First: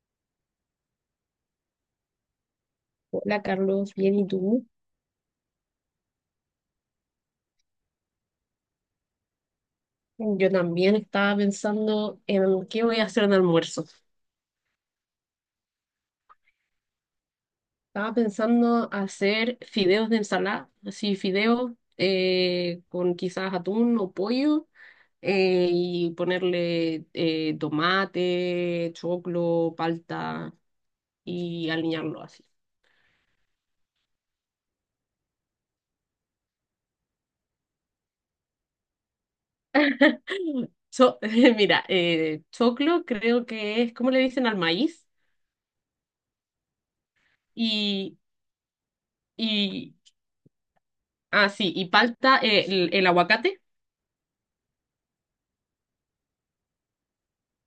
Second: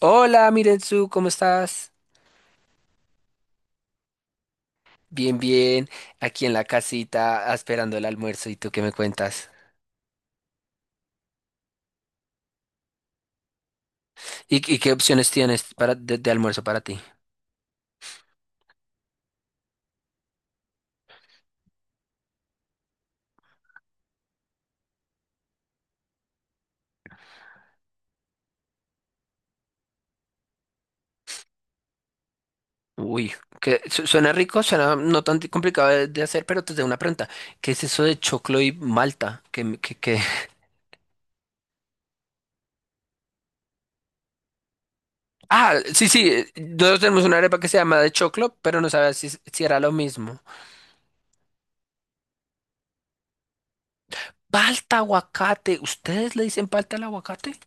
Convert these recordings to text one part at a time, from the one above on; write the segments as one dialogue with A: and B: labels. A: Hola, Mirenzu, ¿cómo estás?
B: Hola Carlos, bien, ¿y tú?
A: Bien, aquí en la casita esperando el almuerzo. ¿Y tú qué me cuentas?
B: Yo también estaba pensando en qué voy a hacer de almuerzo.
A: ¿Y qué opciones tienes de almuerzo para ti?
B: Estaba pensando hacer fideos de ensalada, así fideos con quizás atún o pollo, y ponerle tomate, choclo, palta y aliñarlo así.
A: Uy, suena rico, suena no tan complicado de hacer, pero te tengo una pregunta. ¿Qué es eso de choclo y malta? Qué?
B: So- mira, choclo creo que es, ¿cómo le dicen al maíz?
A: Ah, sí, nosotros tenemos una arepa que se llama de
B: Y,
A: choclo, pero no sabía si era lo
B: y,
A: mismo.
B: ah, sí, y palta, el aguacate,
A: Palta, aguacate, ¿ustedes le dicen palta al aguacate?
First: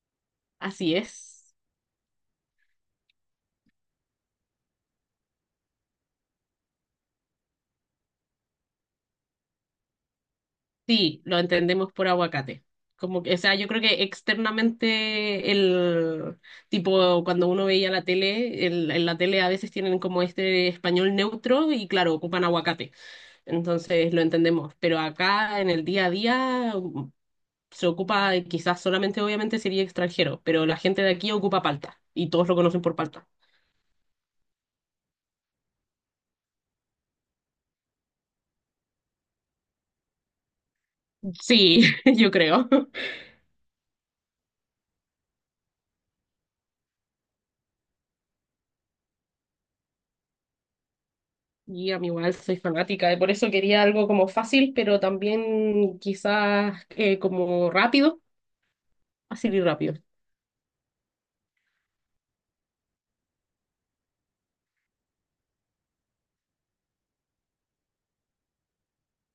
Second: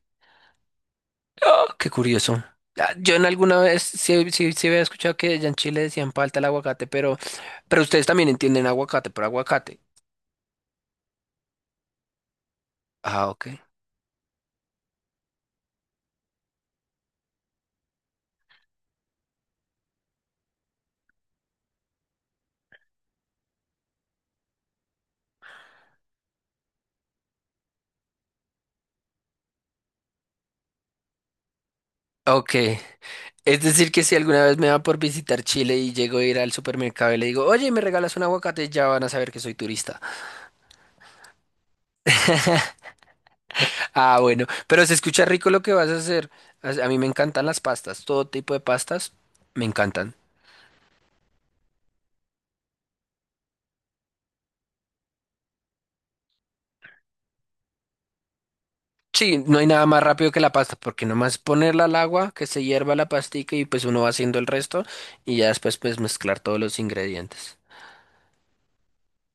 B: así es.
A: Oh, qué curioso. Ah, yo en alguna vez sí, sí había escuchado que allá en Chile decían falta el aguacate, pero ustedes también entienden aguacate por aguacate.
B: Sí, lo entendemos por aguacate. Como
A: Ah,
B: que, o
A: ok.
B: sea, yo creo que externamente el tipo cuando uno veía la tele, en la tele a veces tienen como este español neutro y claro, ocupan aguacate. Entonces lo entendemos, pero acá en el día a día se ocupa quizás solamente obviamente sería extranjero, pero la gente de aquí ocupa palta y todos
A: Ok.
B: lo conocen por palta.
A: Es decir, que si alguna vez me va por visitar Chile y llego a ir al supermercado y le digo, oye, ¿me regalas un aguacate? Ya van a saber que soy turista.
B: Sí, yo creo.
A: Ah, bueno. Pero se escucha rico lo que vas a hacer. A mí me encantan las pastas, todo tipo de pastas me encantan.
B: Y a mí igual soy fanática, y por eso quería algo como fácil, pero también quizás como rápido,
A: Sí,
B: fácil
A: no
B: y
A: hay nada
B: rápido.
A: más rápido que la pasta, porque nomás ponerla al agua, que se hierva la pastica y pues uno va haciendo el resto y ya después pues mezclar todos los ingredientes.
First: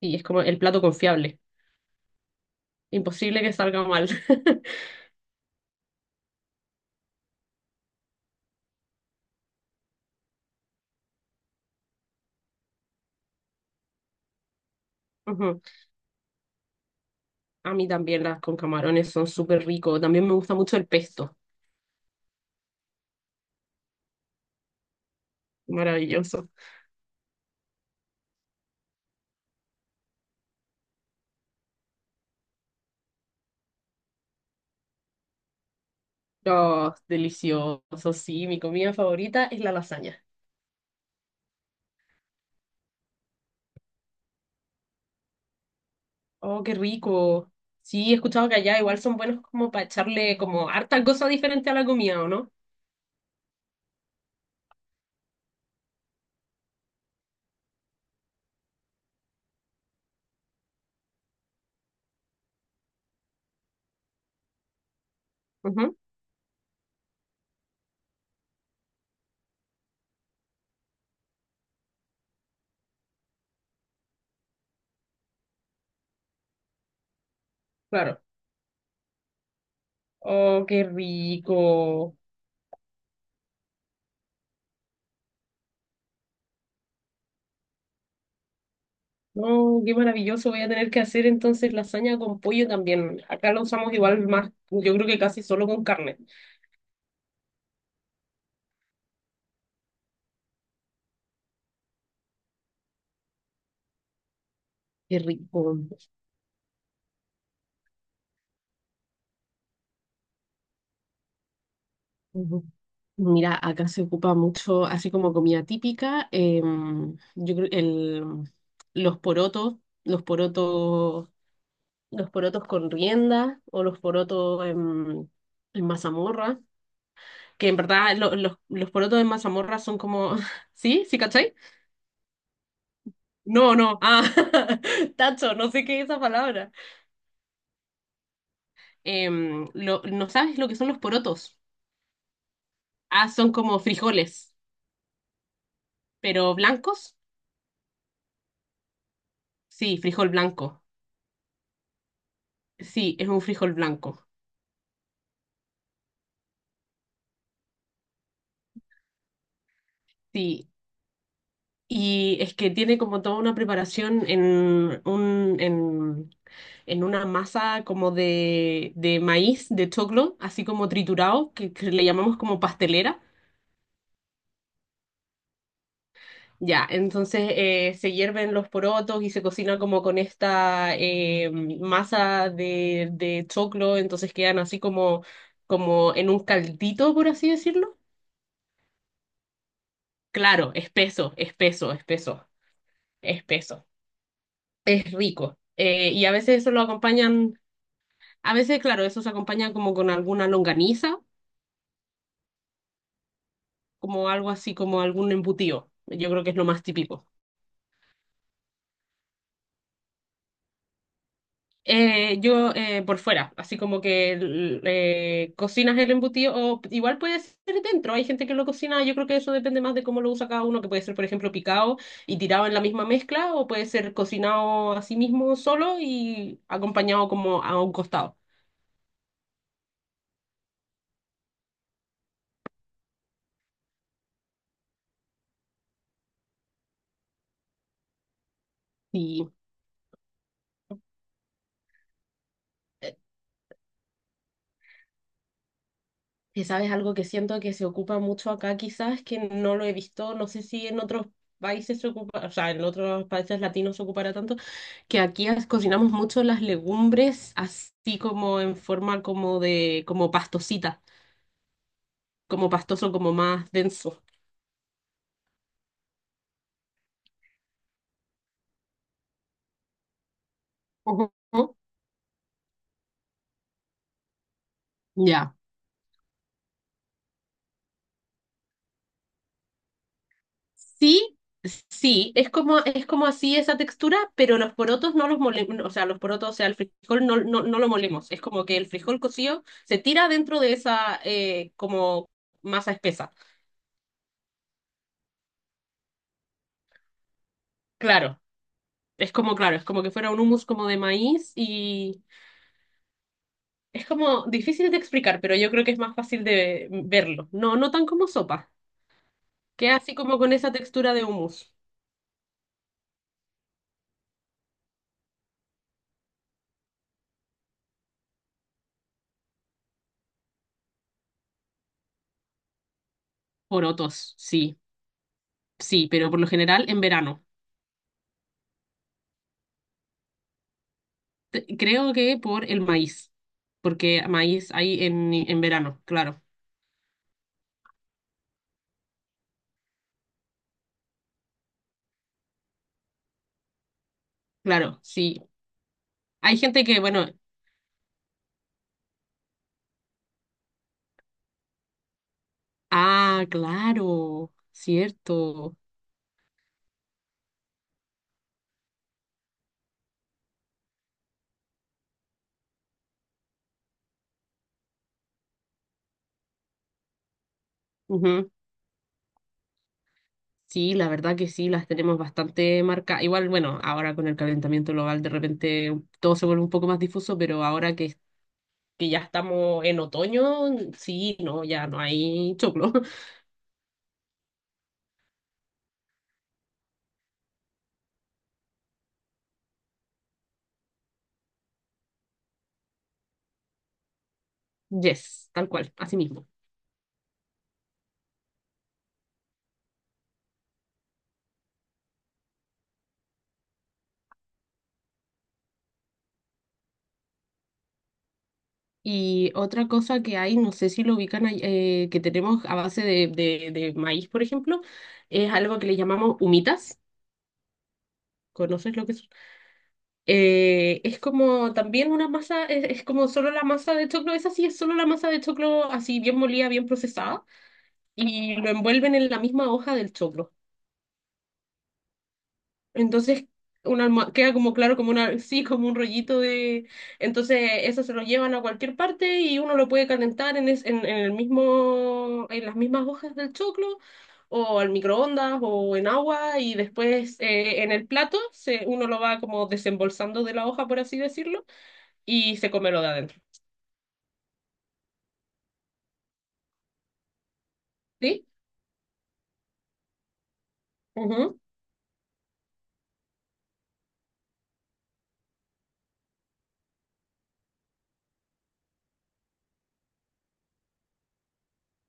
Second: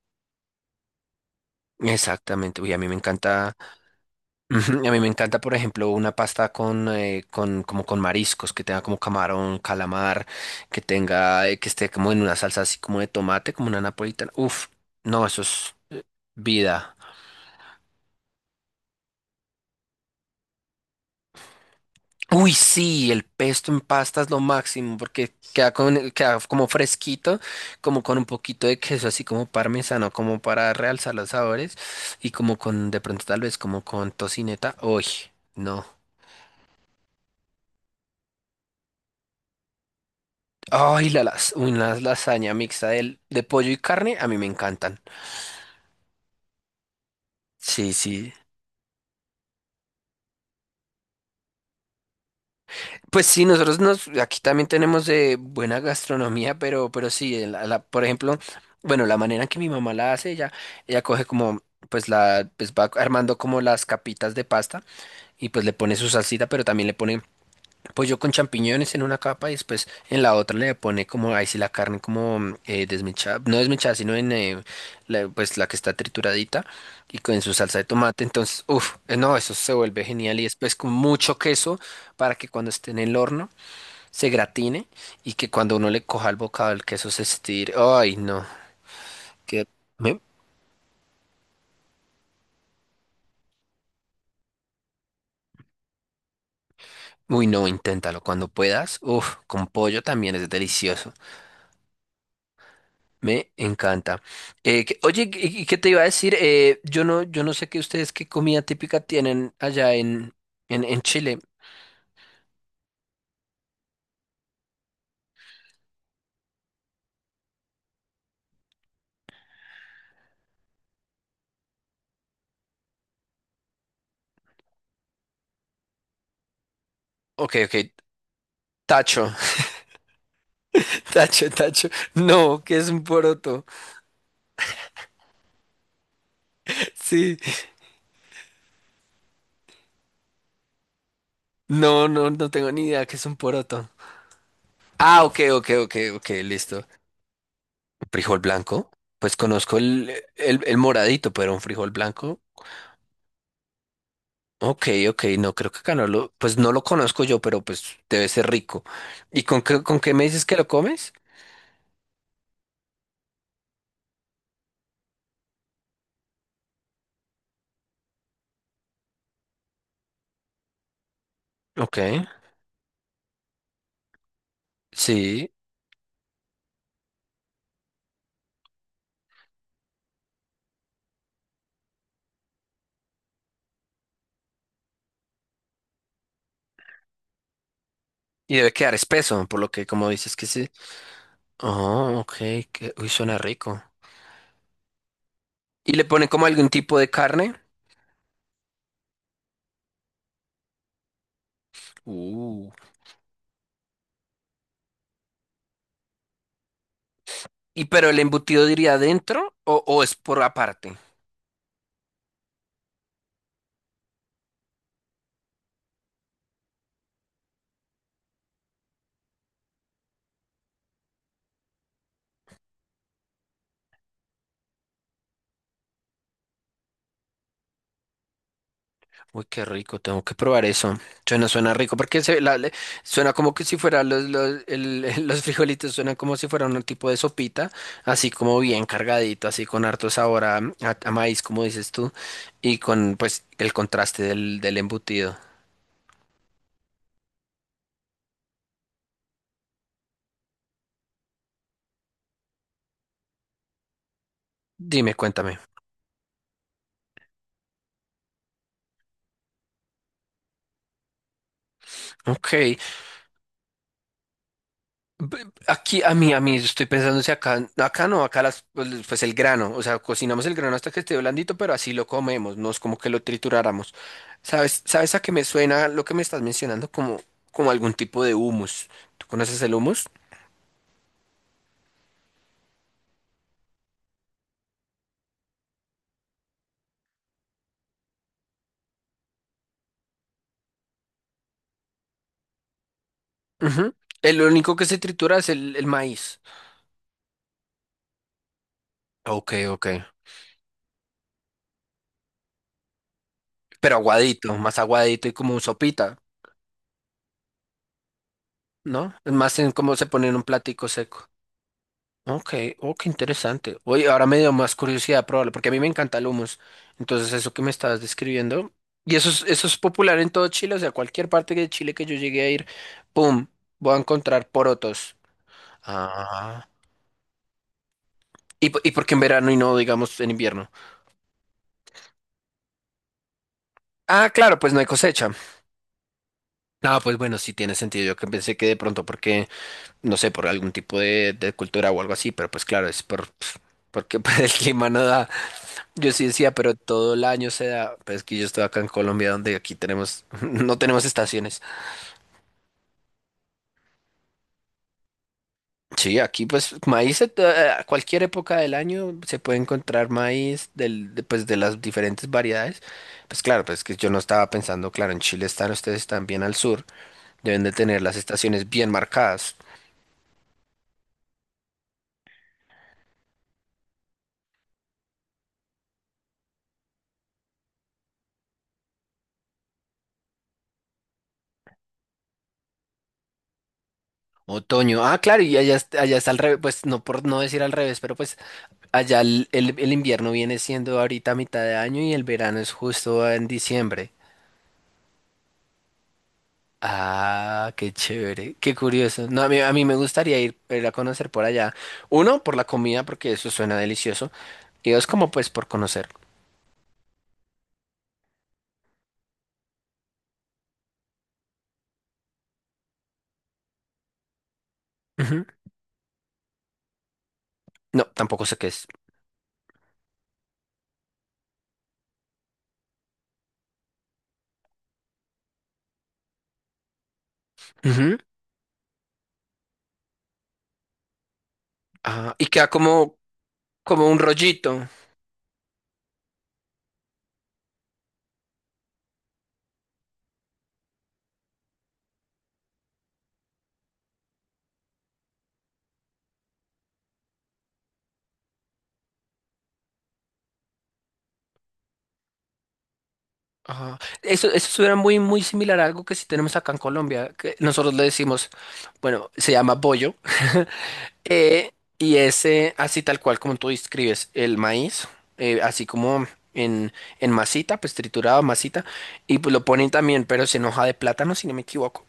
B: Y es como el plato confiable.
A: Exactamente, uy, a mí me
B: Imposible
A: encanta,
B: que salga mal.
A: ujú, a mí me encanta, por ejemplo, una pasta con como con mariscos, que tenga como camarón, calamar, que tenga, que esté como en una salsa así como de tomate, como una napolitana. Uf, no, eso
B: Ujú.
A: es vida.
B: A mí también las con camarones son súper ricos. También me gusta mucho el pesto.
A: Uy, sí, el pesto en pasta es lo máximo porque queda
B: Maravilloso.
A: como fresquito, como con un poquito de queso, así como parmesano, como para realzar los sabores y como de pronto tal vez como con tocineta. Uy, no.
B: Oh, delicioso. Sí, mi comida favorita es la lasaña.
A: Ay, la lasaña mixta de pollo y carne, a mí me encantan.
B: Oh, qué rico.
A: Sí,
B: Sí, he
A: sí.
B: escuchado que allá igual son buenos como para echarle como harta cosa diferente a la comida, ¿o no?
A: Pues sí, nosotros nos, aquí también tenemos buena gastronomía, pero sí, por ejemplo, bueno, la manera en que mi mamá la hace, ella coge como, pues la, pues va armando como las capitas de pasta y pues le pone
B: Ujú.
A: su salsita, pero también le pone pollo con champiñones en una capa y después en la otra le pone como, ahí sí la carne como desmechada, no desmechada, sino en la, pues la que está trituradita y con su salsa de
B: Claro.
A: tomate. Entonces, uff, no, eso se vuelve genial y
B: Oh,
A: después
B: qué
A: con mucho queso
B: rico.
A: para que cuando esté en el horno se gratine y que cuando uno le coja el bocado el queso se estire. Ay, no, que...
B: No, qué
A: me-
B: maravilloso. Voy a tener que hacer entonces lasaña con pollo también. Acá lo usamos igual más, yo creo que casi solo con carne.
A: Uy, no, inténtalo cuando puedas. Uff, con pollo también es delicioso. Me encanta.
B: Qué
A: Oye, qué
B: rico.
A: te iba a decir? Yo no sé qué ustedes qué comida típica tienen allá en Chile.
B: Ujú. Mira, acá se ocupa mucho, así como comida típica, yo creo los porotos, los porotos, los porotos con rienda o los porotos en mazamorra,
A: Ok,
B: que
A: ok.
B: en verdad los porotos en
A: Tacho,
B: mazamorra son como, ¿sí? ¿Sí, cachai?
A: tacho. No, que es un poroto.
B: No, no, ah, tacho, no sé qué es esa palabra.
A: Sí.
B: ¿No sabes lo que son los porotos?
A: No, no tengo ni idea que es
B: Ah,
A: un
B: son como
A: poroto.
B: frijoles,
A: Ah, ok, ok,
B: pero
A: listo.
B: blancos.
A: ¿Frijol blanco? Pues conozco
B: Sí, frijol
A: el
B: blanco.
A: moradito, pero un frijol blanco.
B: Sí, es un frijol blanco.
A: Ok, ok, no, creo que acá no lo, pues no lo conozco yo, pero pues debe ser rico. ¿Y con qué me dices que lo
B: Sí,
A: comes?
B: y es que tiene como toda una preparación un, en, en una masa como de maíz, de choclo, así como triturado, que
A: Ok,
B: le llamamos como pastelera.
A: sí.
B: Ya, entonces se hierven los porotos y se cocina como con esta masa de choclo, entonces quedan así como, como en un caldito, por así decirlo.
A: Y debe quedar espeso, por lo que como dices que sí.
B: Claro, espeso, espeso,
A: Oh, ok,
B: espeso,
A: que, uy, suena rico.
B: espeso. Es rico.
A: ¿Y le
B: Y
A: ponen
B: a
A: como
B: veces
A: algún
B: eso lo
A: tipo de carne?
B: acompañan, a veces, claro, eso se acompaña como con alguna longaniza,
A: Uh.
B: como algo así, como algún embutido. Yo creo que es lo más típico.
A: ¿Y pero el embutido diría adentro o es por aparte?
B: Yo por fuera, así como que cocinas el embutido, o igual puede ser dentro, hay gente que lo cocina, yo creo que eso depende más de cómo lo usa cada uno, que puede ser, por ejemplo, picado y tirado en la misma mezcla, o puede ser cocinado a sí mismo solo y acompañado como a un costado.
A: Uy, qué rico, tengo que probar eso. Suena rico, porque se, suena como que si fueran los frijolitos, suenan como si fuera un tipo de sopita, así como bien cargadito,
B: Sí.
A: así con harto sabor a, a maíz, como dices tú, y con pues el contraste del, del embutido.
B: Que sabes, algo que siento que se ocupa mucho acá, quizás que no lo he visto, no sé si en otros países se ocupa, o sea, en otros países latinos se ocupará tanto,
A: Dime,
B: que aquí
A: cuéntame.
B: cocinamos mucho las legumbres así como en forma como de, como pastosita, como
A: Ok.
B: pastoso, como más denso.
A: Aquí a mí, estoy pensando si acá, acá no, acá las, pues el grano, o sea, cocinamos el grano hasta que esté blandito, pero
B: Ujú.
A: así lo comemos, no es como que lo trituráramos. Sabes a qué me
B: Ya.
A: suena lo que me estás mencionando? Como algún tipo de humus. ¿Tú conoces el humus?
B: Sí, sí, es como así esa textura, pero los porotos no los molemos, o sea, los porotos, o sea, el frijol no lo molemos, es como que el frijol cocido se tira dentro de esa como masa espesa.
A: Ujú. El único que se tritura es el maíz.
B: Claro,
A: Ok,
B: claro, es
A: ok.
B: como que fuera un hummus como de maíz y
A: Pero
B: es como
A: aguadito, más
B: difícil de
A: aguadito y
B: explicar, pero
A: como
B: yo creo que es más
A: sopita,
B: fácil de verlo. No, no tan como sopa,
A: ¿no? Es más en
B: que
A: cómo se
B: así
A: pone en
B: como
A: un
B: con esa
A: platico
B: textura de
A: seco.
B: hummus.
A: Ok, oh, qué interesante. Oye, ahora me dio más curiosidad probarlo, porque a mí me encanta el hummus. Entonces, eso que me estabas describiendo, y eso es popular en todo Chile, o sea, cualquier parte de Chile que yo llegue a ir, ¡pum! Voy a
B: Porotos,
A: encontrar
B: sí,
A: porotos.
B: sí, pero por lo
A: Ah.
B: general en verano.
A: ¿Y, y por qué en verano y no, digamos, en invierno?
B: Creo que por el maíz, porque
A: Ah, claro,
B: maíz
A: pues no hay
B: hay
A: cosecha.
B: en verano, claro,
A: Ah, pues bueno, sí tiene sentido. Yo que pensé que de pronto, porque, no sé, por algún tipo de cultura o algo así, pero pues claro, es por, pf, porque pues, el clima
B: claro,
A: no da.
B: sí.
A: Yo sí decía,
B: Hay
A: pero
B: gente que,
A: todo el
B: bueno,
A: año se da, pues que yo estoy acá en Colombia donde aquí tenemos, no tenemos estaciones.
B: ah, claro, cierto.
A: Sí, aquí pues a cualquier época del año se puede encontrar maíz pues de las diferentes variedades. Pues claro, pues que yo no estaba pensando, claro, en Chile están, ustedes están bien al sur, deben de tener las
B: Ujú.
A: estaciones bien marcadas.
B: Sí, la verdad que sí, las tenemos bastante marcadas. Igual, bueno, ahora con el calentamiento global de repente todo se vuelve un poco más difuso, pero ahora que ya estamos en otoño, sí, no, ya no hay choclo.
A: Otoño, ah, claro, y allá, allá está al revés, pues no por no decir al revés, pero pues allá el invierno viene siendo ahorita a mitad de año y el verano es justo en diciembre.
B: Yes, tal cual, así mismo.
A: Ah, qué chévere, qué curioso. No, a mí me gustaría ir, ir a conocer por allá. Uno, por la comida, porque eso suena delicioso. Y dos, como pues por conocer.
B: Y otra cosa que hay, no sé si lo ubican, ahí, que tenemos a base de, de maíz, por ejemplo,
A: Ujú.
B: es algo que le llamamos humitas.
A: No, tampoco sé qué es.
B: ¿Conoces lo que es? Es como también una masa, es como solo la masa de choclo, esa sí es solo la masa de choclo así bien molida, bien procesada,
A: Ujú.
B: y lo envuelven en la misma hoja del choclo.
A: Ah, y queda como,
B: Entonces,
A: como un
B: queda como
A: rollito.
B: claro, como una, sí, como un rollito de. Entonces, eso se lo llevan a cualquier parte y uno lo puede calentar en el mismo, en las mismas hojas del choclo, o al microondas, o en agua, y después en el plato se, uno lo va como desembolsando de la hoja, por así decirlo, y se come lo de adentro.
A: Ajá. Eso suena muy, muy similar a algo que sí tenemos acá en Colombia, que nosotros le
B: ¿Sí?
A: decimos, bueno, se llama bollo,
B: Ujú.
A: eh, y es así tal cual como tú describes, el maíz, así como en, en masita, pues triturado, masita, y pues lo ponen también, pero es en hoja de plátano, si no me equivoco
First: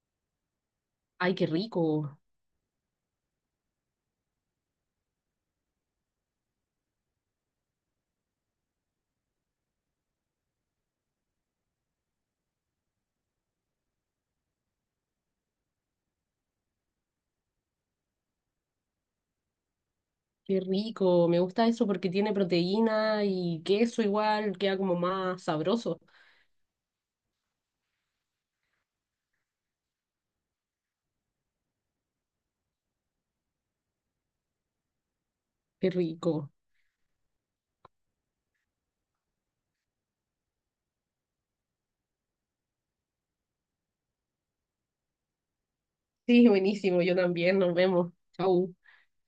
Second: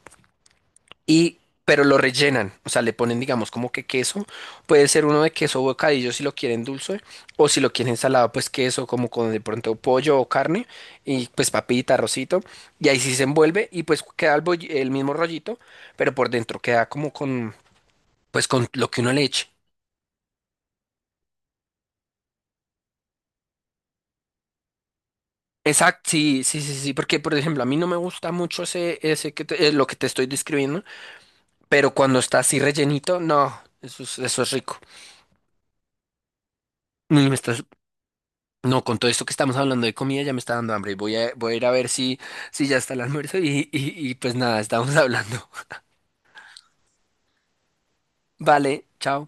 B: Ay,
A: y
B: qué
A: pero lo
B: rico,
A: rellenan, o sea, le ponen, digamos, como que queso, puede ser uno de queso bocadillo si lo quieren dulce, o si lo quieren salado, pues queso, como con de pronto pollo o carne, y pues papita, arrocito, y ahí sí se envuelve, y pues queda el, el mismo rollito, pero por dentro queda como con, pues con lo que uno le eche.
B: qué rico. Me gusta eso porque tiene proteína y queso igual, queda como más sabroso.
A: Exacto, sí, sí, porque por ejemplo, a mí no me gusta mucho ese, lo que te estoy describiendo, pero cuando está así rellenito, no, eso es rico.
B: Qué rico.
A: Mm, Está No, con todo esto que estamos hablando de comida ya me está dando hambre. Voy a ir a ver si, si ya está el almuerzo y pues nada, estamos hablando.
B: Sí, buenísimo, yo también, nos vemos. Chau.
A: Vale, chao.